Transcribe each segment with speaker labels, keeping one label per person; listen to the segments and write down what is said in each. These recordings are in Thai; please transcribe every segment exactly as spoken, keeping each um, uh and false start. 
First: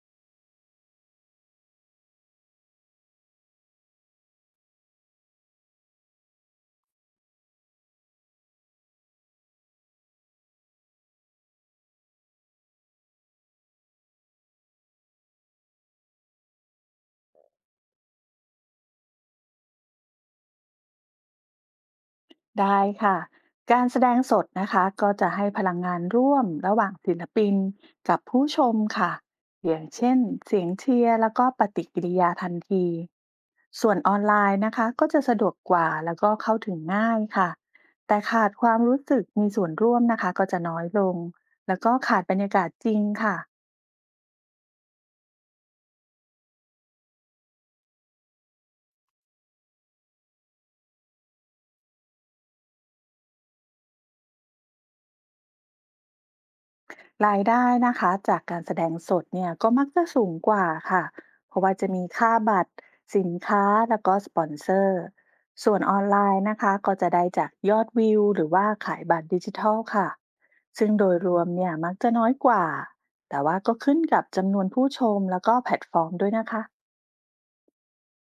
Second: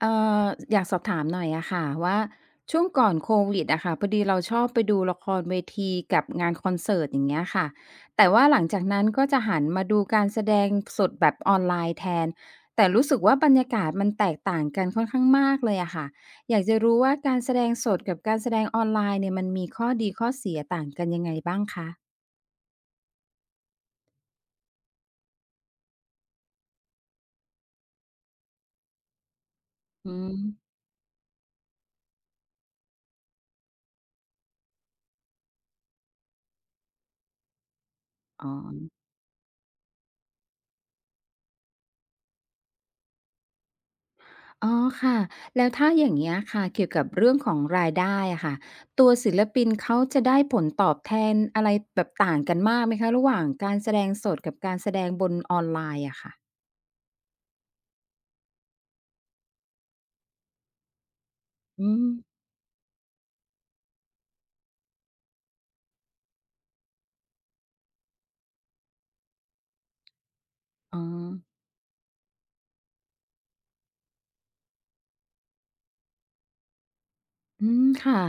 Speaker 1: เอ่ออยากสอบถามหน่อยอะค่ะว่าช่วงก่อนโควิดอะค่ะพอดีเราชอบไปดูละครเวทีกับงานคอนเสิร์ตอย่างเงี้ยค่ะแต่ว่าหลังจากนั้นก็จะหันมาดูการแสดงสดแบบออนไลน์แทนแต่รู้สึกว่าบรรยากาศมันแตกต่างกันค่อนข้างมากเลยอะค่ะอยากจะรู้ว่าการแสดงสดกับการแสดงออนไลน์เนี่ยมันมีข้อดีข้อเสียต่างกันยังไงบ้างคะ
Speaker 2: ได้ค่ะ การแสดงสดนะคะก็จะให้พลังงานร่วมระหว่างศิลปินกับผู้ชมค่ะอย่าง
Speaker 1: อื
Speaker 2: เช่นเสียง
Speaker 1: ม
Speaker 2: เชียร์แล้วก็ปฏิกิริยาทันทีส่วนออนไลน์นะคะก็จะสะดวกกว่าแล้วก็เข้าถึงง่ายค่ะแต่ขา
Speaker 1: อ๋อ
Speaker 2: ดความรู้สึกมีส่วนร่วมนะคะก็จะน้อยลงแล้วก็ขาดบรรยากาศจริงค่ะ
Speaker 1: อ๋อค่ะแล้วถ้าอย่างเงี้ยค่ะเกี่ยวกับเรื่องของรายได้อะค่ะตัวศิลปินเขาจะได้ผลตอบแทนอะไรแบบต่างกันมากไหมคะระหว่างการแสดงสดกับการแสดงบนออนไลน์อะค่ะ
Speaker 2: รายได้นะคะจากการแสดงสดเนี่ยก็มักจะสูงกว่าค่ะเพราะว่าจะ
Speaker 1: อื
Speaker 2: มี
Speaker 1: ม
Speaker 2: ค่าบัตรสินค้าแล้วก็สปอนเซอร์ส่วนออนไลน์นะคะก็จะได้จากยอดวิวหรือว่าขายบัตรดิจิทัลค่ะซึ่ง
Speaker 1: อ๋อ
Speaker 2: โดยรวมเนี่ยมักจะน้อยกว่าแต่ว่าก็ขึ้นกับจำนวนผู้ชมแล้วก็แพลตฟอร์มด้วยนะคะ
Speaker 1: อืมค่ะ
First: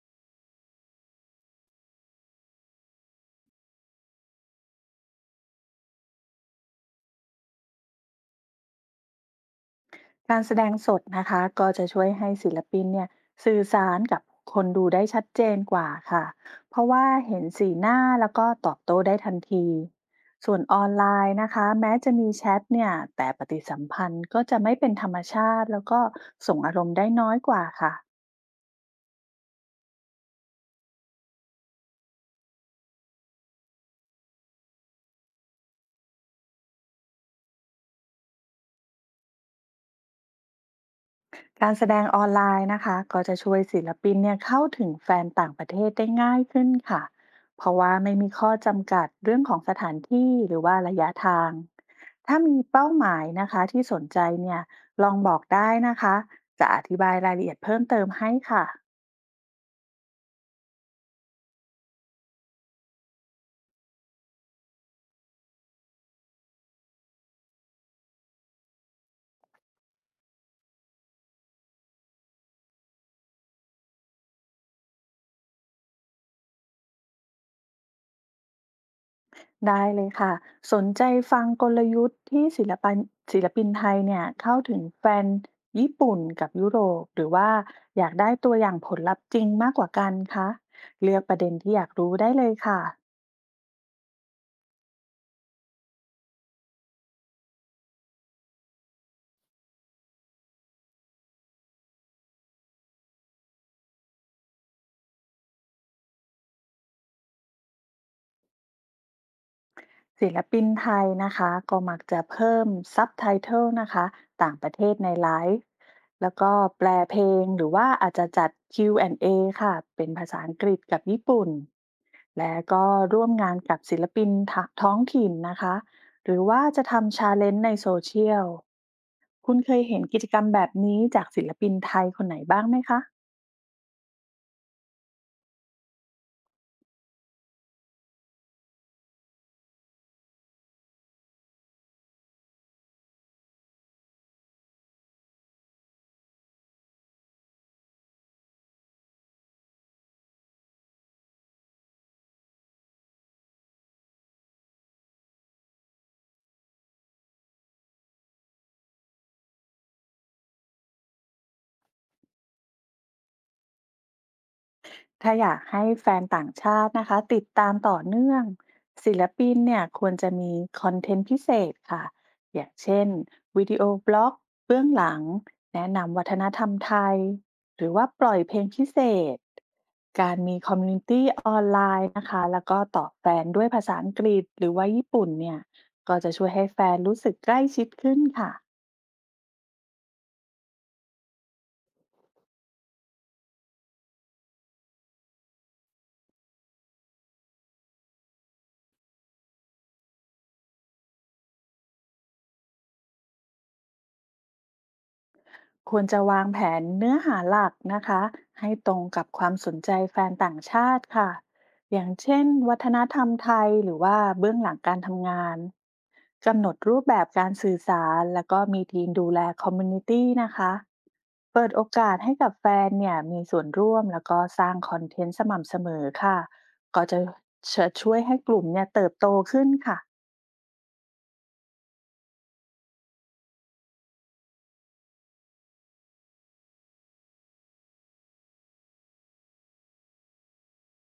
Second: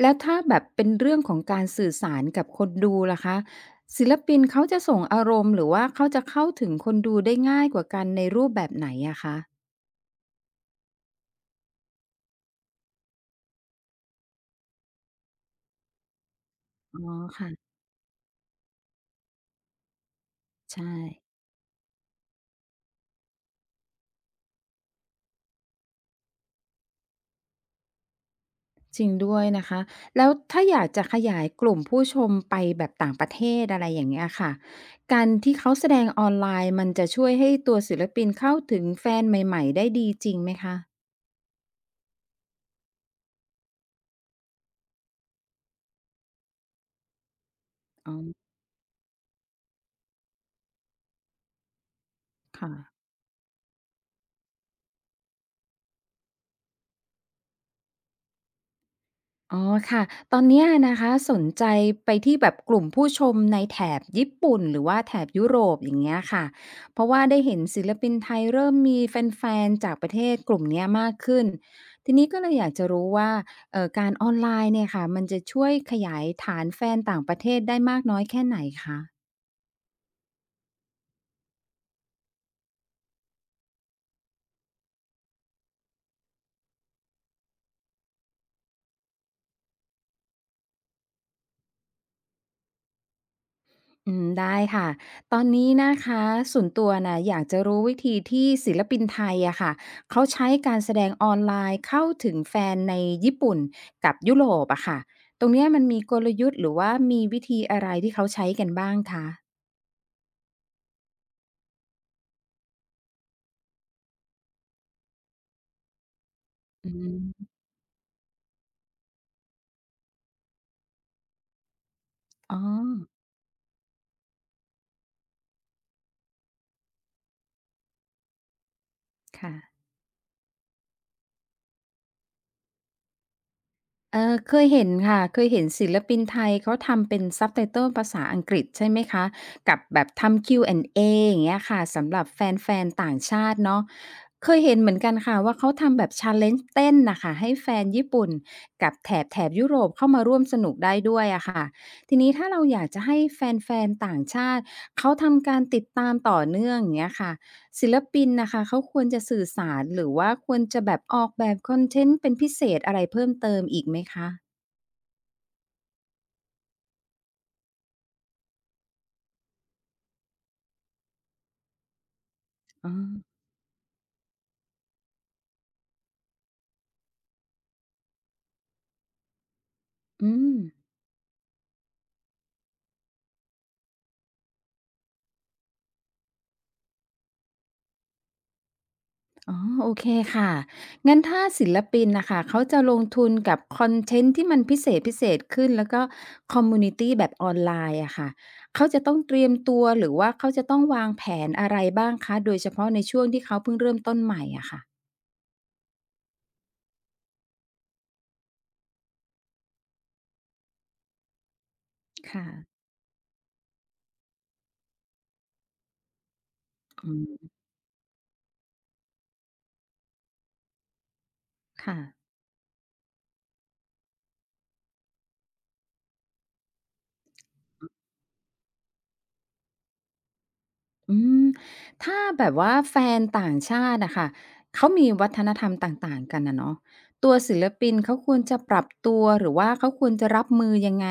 Speaker 1: แล้วถ้าแบบเป็นเรื่องของการสื่อสารกับคนดูล่ะคะศิลปินเขาจะส่งอารมณ์หรือว่าเขาจะเข้าถึงคนดูได้ง่ายกว่ากันในรูปแบบไหนอะคะ
Speaker 2: การแสดงสดนะคะก็จะช่วยให้ศิลปินเนี่ยสื่อสารกับคนดูได้ชัดเจนกว่าค่ะเพราะ
Speaker 1: อ๋อ
Speaker 2: ว่าเห็น
Speaker 1: ค่ะ
Speaker 2: สีหน้าแล้วก็ตอบโต้ได้ทันทีส่วนออ
Speaker 1: ใช่
Speaker 2: นไลน์นะคะแม้จะมีแชทเนี่ยแต่ปฏิสัมพันธ์ก็จะไม่เป็นธรรมชาติแล้วก็ส่งอารมณ์ได้น้อยกว่าค่ะ
Speaker 1: จริงด้วยนะคะแล้วถ้าอยากจะขยายกลุ่มผู้ชมไปแบบต่างประเทศอะไรอย่างเงี้ยค่ะการที่เขาแสดงออนไลน์มันจะช่วยให้ตัวศิลปินเข้าถึงแฟนใหม่ๆได้ดีจริงไหมคะ
Speaker 2: การแสดงออนไลน์นะคะก็จะช่วยศิลปินเนี่ยเข้าถึงแฟนต่างประเทศได้ง่ายขึ้นค่ะเพราะว่า
Speaker 1: อ๋
Speaker 2: ไม่มี
Speaker 1: อ
Speaker 2: ข้อจำกัดเรื่องของสถานที่หรือว่าระยะทางถ้ามีเป้าห
Speaker 1: ค่ะ
Speaker 2: มายนะคะที่สนใจเนี่ยลองบอกได้นะคะจะอธิบายรายละเอียดเพิ่มเติมให้ค่ะ
Speaker 1: อ๋อค่ะตอนเนี้ยนะคะสนใจไปที่แบบกลุ่มผู้ชมในแถบญี่ปุ่นหรือว่าแถบยุโรปอย่างเงี้ยค่ะเพราะว่าได้เห็นศิลปินไทยเริ่มมีแฟนๆจากประเทศกลุ่มเนี้ยมากขึ้นทีนี้ก็เลยอยากจะรู้ว่าเอ่อการออนไลน์เนี่ยค่ะมันจะช่วยขยายฐานแฟนต่างประเทศได้มากน้อยแค่ไหนคะ
Speaker 2: ได้เลยค่ะสนใจฟังกลยุทธ์ที่ศิลปินศิลปินไทยเนี่ยเข้าถึงแฟนญี่ปุ่นกับยุโรปหรือว่าอยากได้ตัวอย่างผลลัพธ์จริงมากกว่ากันคะเลือกประเด็นที่อยากรู้ได้เลยค่ะ
Speaker 1: อืมได้ค่ะตอนนี้นะคะส่วนตัวน่ะอยากจะรู้วิธีที่ศิลปินไทยอะค่ะเขาใช้การแสดงออนไลน์เข้าถึงแฟนในญี่ปุ่นกับยุโรปอะค่ะตรงเนี้ยมันมีกลยุทธ์หรือว่ามีวิธีอะไรที่เขาใช้กันบ้างคะ
Speaker 2: ศิลปินไทยนะคะก็มักจะเพิ่มซับไตเติลนะคะต่างประเทศในไลฟ์แล้วก็แปล
Speaker 1: อื
Speaker 2: เพลง
Speaker 1: ม
Speaker 2: หรือว่าอาจจะจัด คิว แอนด์ เอ ค่ะเป็นภาษาอังกฤษกับญี่ปุ่นและ
Speaker 1: อ๋อ
Speaker 2: ก็ร่วมงานกับศิลปินทะท้องถิ่นนะคะหรือว่าจะทำชาเลนจ์ในโซเชียลคุ
Speaker 1: ค่ะ
Speaker 2: ณเคยเห็นกิจกรรมแบบนี้จากศิลปินไทยคนไหนบ้างไหมคะ
Speaker 1: เออเคยเห็นค่ะเคยเห็นศิลปินไทยเขาทำเป็น Subtitle ภาษาอังกฤษใช่ไหมคะกับแบบทำ คิว แอนด์ เอ อนด์เออย่างเงี้ยค่ะสำหรับแฟนๆต่างชาติเนาะเคยเห็นเหมือนกันค่ะว่าเขาทำแบบ challenge เลนจ์เต้นนะคะให้แฟนญี่ปุ่นกับแถบแถบยุโรปเข้ามาร่วมสนุกได้ด้วยอะค่ะทีนี้ถ้าเราอยากจะให้แฟนๆต่างชาติเขาทำการติดตามต่อเนื่องอย่างเงี้ยค่ะ ศิลปินนะค่ะเขาควรจะสื่อสารหรือว่าควรจะแบบออกแบบคอนเทนต์เป็นพิเศษอะไรเพิ่มเติมอีกไหมคะ
Speaker 2: ถ้าอยากให้แฟนต่างชาตินะคะติดตามต่อเนื่องศิลปินเนี่ยควรจะมีคอนเทนต์พิเศษค่ะอย่าง
Speaker 1: อ๋อ
Speaker 2: เช่นวิดีโอบล็อกเบื้องหลังแนะนำวัฒนธรรมไทยหรือว่าปล่อยเพลงพิเศษกา
Speaker 1: อื
Speaker 2: ร
Speaker 1: ม
Speaker 2: มีคอมมูนิตี้ออนไลน์นะคะแล้วก็ต่อบแฟนด้วยภาษาอังกฤษหรือว่าญี่ปุ่นเนี่ยก็จะช่วยให้แฟนรู้สึกใกล้ชิดขึ้นค่ะ
Speaker 1: อ๋อโอเคค่ะงั้นถ้าศิลปินน่ะค่ะเขาจะลงทุนกับคอนเทนต์ที่มันพิเศษๆขึ้นแล้วก็คอมมิวนิตีแบบออนไลน์อะค่ะเขาจะต้องเตรียมตัวหรือว่าเขาจะต้องวางแผนอะไรบ้างคะโดยเฉพาะในช่วงที่เขาเพิ่งเริ่มต้นใหม่อะค่ะ
Speaker 2: ควรจะวางแผนเนื้อหาหลักนะคะให้ตรงกับความสนใจแฟนต่างชาติค่ะอย่างเช่
Speaker 1: ค่ะ
Speaker 2: นวัฒนธรรมไทยหรือว่าเบื้องหลังการทำงานกำหนดรูป
Speaker 1: อื
Speaker 2: แบบกา
Speaker 1: ม
Speaker 2: รสื่อสารแล้วก็มีทีมดูแลคอมมูนิตี้นะคะเปิดโอ
Speaker 1: ค่ะ
Speaker 2: กาสให้กับแฟนเนี่ยมีส่วนร่วมแล้วก็สร้างคอนเทนต์สม่ำเสมอค่ะก็จะจะช่วยให้กลุ่มเนี่ยเติบโตขึ้นค่ะ
Speaker 1: อืมถ้าแบบว่าแฟนต่างชาติอะค่ะเขามีวัฒนธรรมต่างๆกันอะเนาะตัวศิลปินเขาควรจะปรับตัวหรือว่าเขาควรจะรับมือยังไง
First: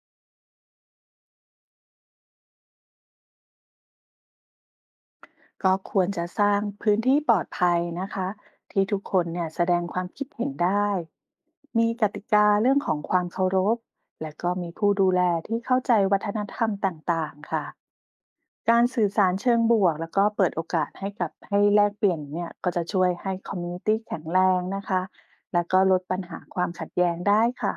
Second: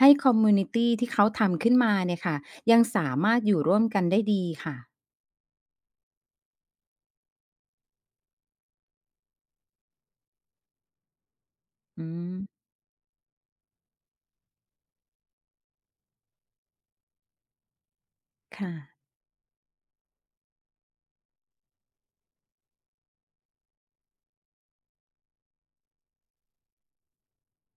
Speaker 1: ให้คอมมิวนิตีที่เขาทำขึ้นมาเนี่ยค่ะยังสามารถอยู่ร่วมกันได้ดีค่ะ
Speaker 2: ก็ควรจะสร้างพื้นที่ปลอดภัยนะคะที่ทุกคนเนี่ยแสดงความคิดเห็นได้มีก
Speaker 1: อื
Speaker 2: ติ
Speaker 1: ม
Speaker 2: กาเรื่องของความเคารพและก็มีผู้ดูแลที่เข้าใจวัฒนธรรมต่างๆค่ะการสื่
Speaker 1: ค่ะ
Speaker 2: อสารเชิงบวกแล้วก็เปิดโอกาสให้กับให้แลกเปลี่ยนเนี่ยก็จะช่วยให้คอมมูนิตี้แข็งแรงนะคะและก็ลดปัญหาความขัดแย้งได้ค่ะ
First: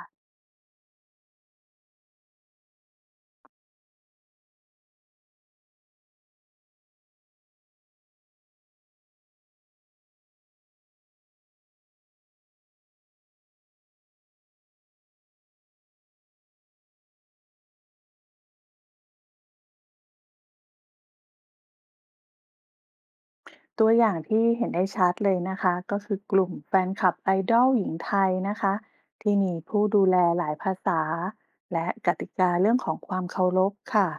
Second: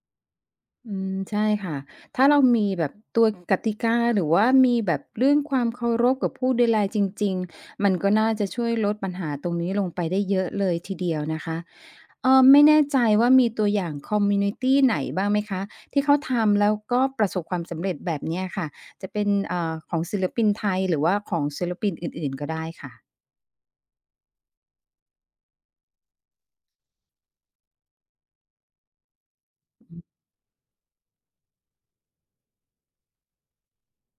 Speaker 1: อืมใช่ค่ะ ถ้าเรามีแบบตัวกติกาหรือว่ามีแบบเรื่องความเคารพกับผู้ดูแลจริงๆ มันก็น่าจะช่วยลดปัญหาตรงนี้ลงไปได้เยอะเลยทีเดียวนะคะเอ่อไม่แน่ใจว่ามีตัวอย่างคอมมิวนิตีไหนบ้างไหมคะที่เขาทำแล้วก็ประสบความสำเร็จแบบเนี้ยค่ะ จะเป็นเอ่อของศิลปินไทยหรือว่าของศิลปินอื่นๆก็ได้ค่ะ
Speaker 2: ตัวอย่างที่เห็นได้ชัดเลยนะคะก็คือกลุ่มแฟนคลับไอดอลหญิงไทยนะคะที่มีผู้ดูแลหลายภาษาและกติกาเรื่องของความเคารพค่ะ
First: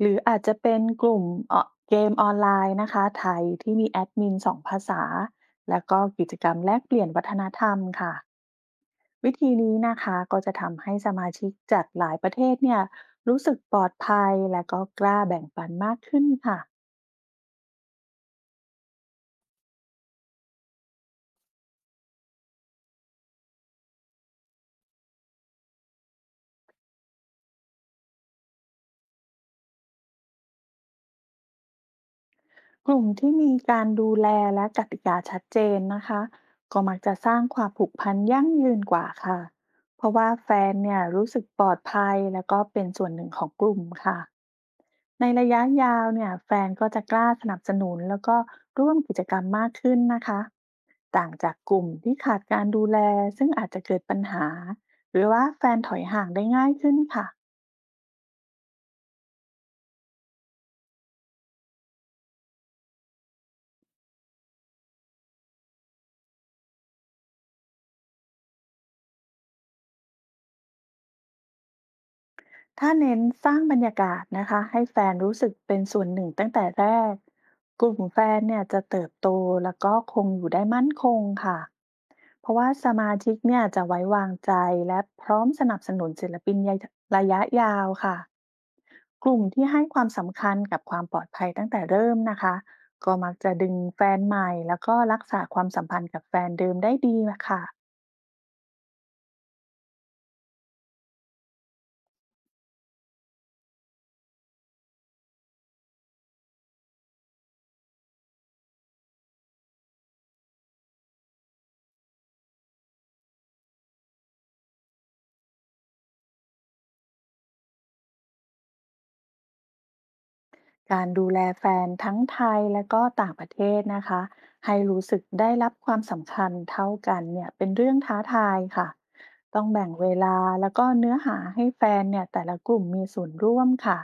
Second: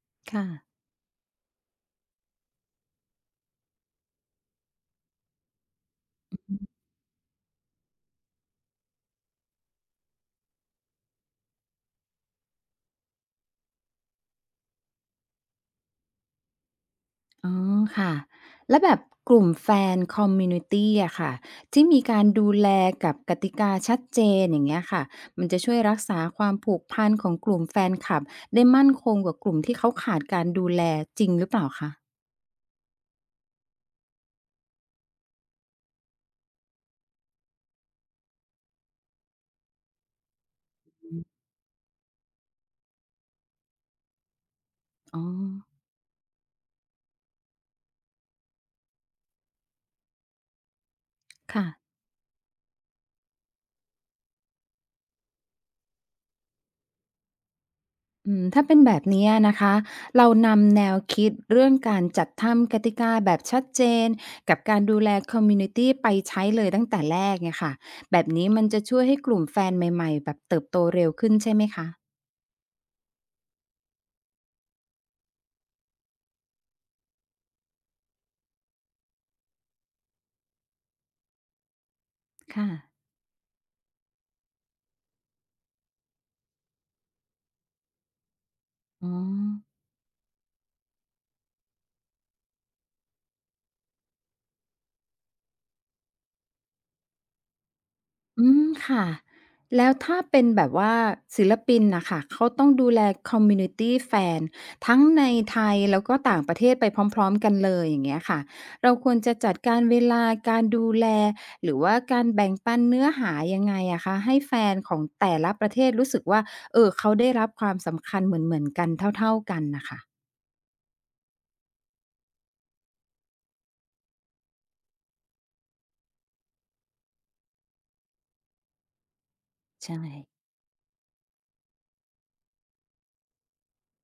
Speaker 2: หรืออาจ
Speaker 1: ค่ะ
Speaker 2: จะเป็นกลุ่มเอ่อเกมออนไลน์นะคะไทยที่มีแอดมินสองภาษาแล้วก็กิจกรรมแลกเปลี่ยนวัฒนธรรมค่ะวิธีนี้นะคะก็จะทำให้สมาชิกจากหลายประเทศเนี่ยรู้สึกปลอดภัยและก็กล้าแบ่งปันมากขึ้นค่ะ
Speaker 1: อ๋อค่ะแล้วแบบกลุ่มแฟนคอมมิวนิตีอะค่ะที่มีการดูแลกับกติกาชัดเจนอย่างเงี้ยค่ะมันจะช่วยรักษาความผูกพันของกลุ่มแฟนคลับได้มั่นคงกว่ากลุ่มที่เขาขาดการดูแลจริงหรือเปล่าคะ
Speaker 2: กลุ่มที่มีการดูแลและกติกาชัดเจนนะคะก็มักจะสร้างความผูกพันยั่งยืนกว่าค่ะเพราะว่าแฟนเนี่ย
Speaker 1: อื
Speaker 2: รู้สึ
Speaker 1: ม
Speaker 2: กปลอดภัยแล้วก็เป็นส่วนหนึ่งของกลุ่มค่ะ
Speaker 1: อ๋อ
Speaker 2: ในระยะยาวเนี่ยแฟนก็จะกล้าสนับสนุนแล้วก็ร่วมกิจกรรมมากขึ้นนะคะต่างจาก
Speaker 1: ค่ะ
Speaker 2: กลุ่มที่ขาดการดูแลซึ่งอาจจะเกิดปัญหาหรือว่าแฟนถอยห่างได้ง่ายขึ้นค่ะ
Speaker 1: อืมถ้าเป็นแบบนี้นะคะเรานำแนวคิดเรื่องการจัดทำกติกาแบบชัดเจนกับการดูแลคอมมูนิตีไปใช้เลยตั้งแต่แรกเนี่ยค่ะแบบนี้มันจะช่วยให้กลุ่มแฟนใหม่ๆแบบเติบโตเร็วขึ้นใช่ไหมคะ
Speaker 2: ถ้าเน้นสร้างบรรยากาศนะคะให้แฟนรู้สึกเป็นส่วนหนึ่งตั้งแต่แรก กลุ่มแฟนเนี่ยจะเติบโตแล้วก็คงอยู่ได้มั่นคงค่ะเพราะ
Speaker 1: ค่ะ
Speaker 2: ว่าสมาชิกเนี่ยจะไว้วางใจและพร้อมสนับสนุนศิลปินระยะยาวค่ะ
Speaker 1: อ๋อ
Speaker 2: กลุ่มที่ให้ความสำคัญกับความปลอดภัยตั้งแต่เริ่มนะคะก็มักจะดึงแฟนใหม่แล้วก็รักษาความสัมพันธ์กับแฟนเดิมได้ดีค่ะ
Speaker 1: อืมค่ะแล้วถ้าเป็นแบบว่าศิลปินน่ะค่ะเขาต้องดูแลคอมมิวนิตีแฟนทั้งในไทยแล้วก็ต่างประเทศไปพร้อมๆกันเลยอย่างเงี้ยค่ะเราควรจะจัดการเวลาการดูแลหรือว่าการแบ่งปันเนื้อหายังไงอะคะให้แฟนของแต่ละประเทศรู้สึกว่าเอ่อเขาได้รับความสำคัญเหมือนๆกันเท่าๆกันน่ะค่ะ
Speaker 2: การดูแลแฟนทั้งไทยและก็ต่างประเทศนะคะให้รู้สึกได้รับความสำคัญเท่ากันเนี่ยเป็นเรื่องท้าทายค่ะต้องแบ่ง
Speaker 1: ใช่
Speaker 2: เวลาแล้วก็เนื้อหาให้แฟนเนี่ยแต่ละกลุ่มมีส่วนร่วมค่ะ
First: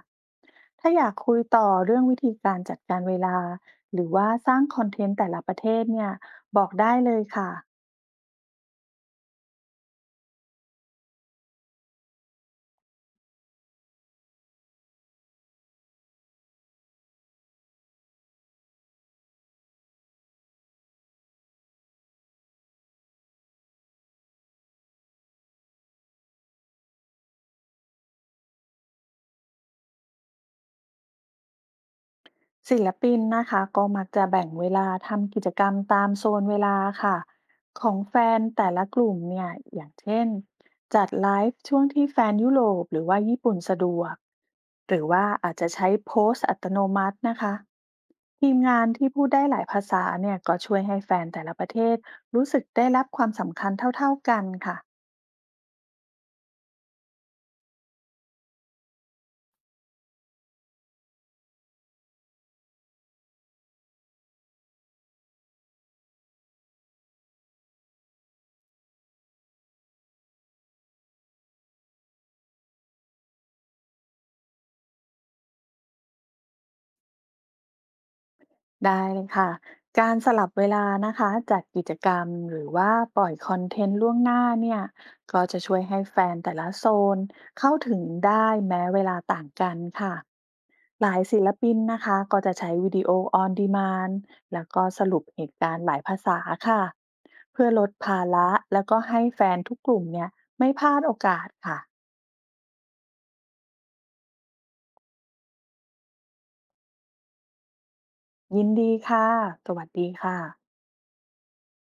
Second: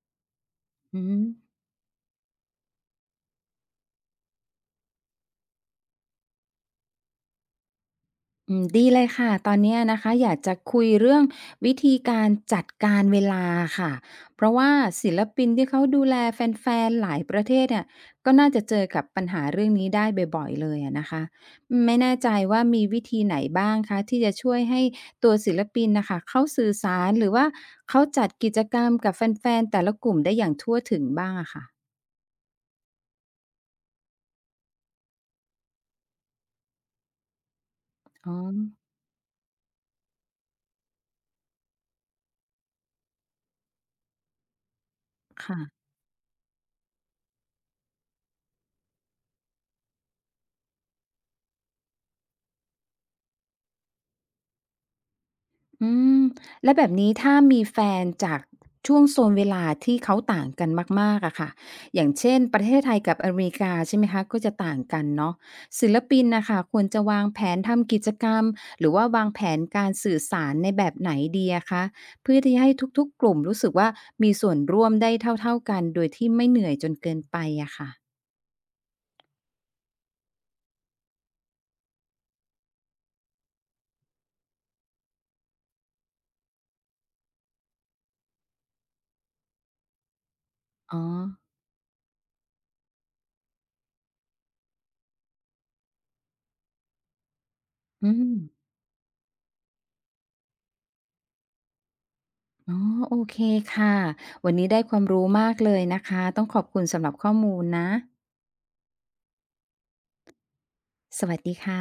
Speaker 2: ถ้า
Speaker 1: อื
Speaker 2: อยาก
Speaker 1: ม
Speaker 2: คุยต่อเรื่องวิธีการจัดการเวลาหรือว่าสร้างคอนเทนต์แต่ละประเทศเนี่ยบอกได้เลยค่ะ
Speaker 1: อืมดีเลยค่ะตอนเนี้ยนะคะอยากจะคุยเรื่องวิธีการจัดการเวลาค่ะเพราะว่าศิลปินที่เขาดูแลแฟนๆหลายประเทศเนี่ยก็น่าจะเจอกับปัญหาเรื่องนี้ได้บ่อยๆเลยอะนะคะไม่แน่ใจว่ามีวิธีไหนบ้างคะที่จะช่วยให้ตัวศิลปินน่ะค่ะเขาสื่อสารหรือว่าเขาจัดกิจกรรมกับแฟนๆแต่ละกลุ่มได้อย่างทั่วถึงบ้างอะค่ะ
Speaker 2: ศิลปินนะคะก็มักจะแบ่งเวลาทำกิจกรรมตามโซนเวลาค่ะของแฟ
Speaker 1: อ๋อ
Speaker 2: นแต่ละกลุ่มเนี่ยอย่างเช่นจัดไลฟ์ช่วงที่แฟนยุโรปหรือว่าญี่ปุ่นสะดวกหรือว่าอาจ
Speaker 1: ค่ะ
Speaker 2: จะใช้โพสต์อัตโนมัตินะคะทีมงานที่พูดได้หลายภาษาเนี่ยก็ช่วยให้แฟนแต่ละประเทศรู้สึกได้รับความสำคัญเท่าๆกันค่ะ
Speaker 1: อืมแล้วแบบนี้ถ้ามีแฟนจากช่วงโซนเวลาที่เขาต่างกันมากๆอะค่ะอย่างเช่นประเทศไทยกับอเมริกาใช่ไหมคะก็จะต่างกันเนาะศิลปินน่ะค่ะควรจะวางแผนทำกิจกรรมหรือว่าวางแผนการสื่อสารในแบบไหนดีอะคะเพื่อที่จะให้ทุกๆกลุ่มรู้สึกว่ามีส่วนร่วมได้เท่าๆกันโดยที่ไม่เหนื่อยจนเกินไปอะค่ะ
Speaker 2: ได้เลยค่ะการสลับเวลานะคะจัดกิจกรรมหรือว่าปล่อยคอนเทนต์ล่วงหน้าเนี่ยก็จะช่วยให้แฟนแต่ละโซนเข้าถึงได้แม้เวลาต่างกันค่ะ
Speaker 1: อ๋อ
Speaker 2: หลายศิลปินนะคะก็จะใช้วิดีโอออนดีมานแล้วก็สรุปเหตุการณ์หลายภาษาค่ะเพื่อลด
Speaker 1: อื
Speaker 2: ภา
Speaker 1: ม
Speaker 2: ระแล้วก็ให้แฟนทุกกลุ่มเนี่ยไม่พลาดโอกาสค่ะ
Speaker 1: อ๋อโอเคค่ะวันนี้ได้ความรู้มากเลยนะคะต้องขอบคุณสำหรับข้อมูลนะ
Speaker 2: ยินดีค่ะสวัสดีค่ะ
Speaker 1: สวัสดีค่ะ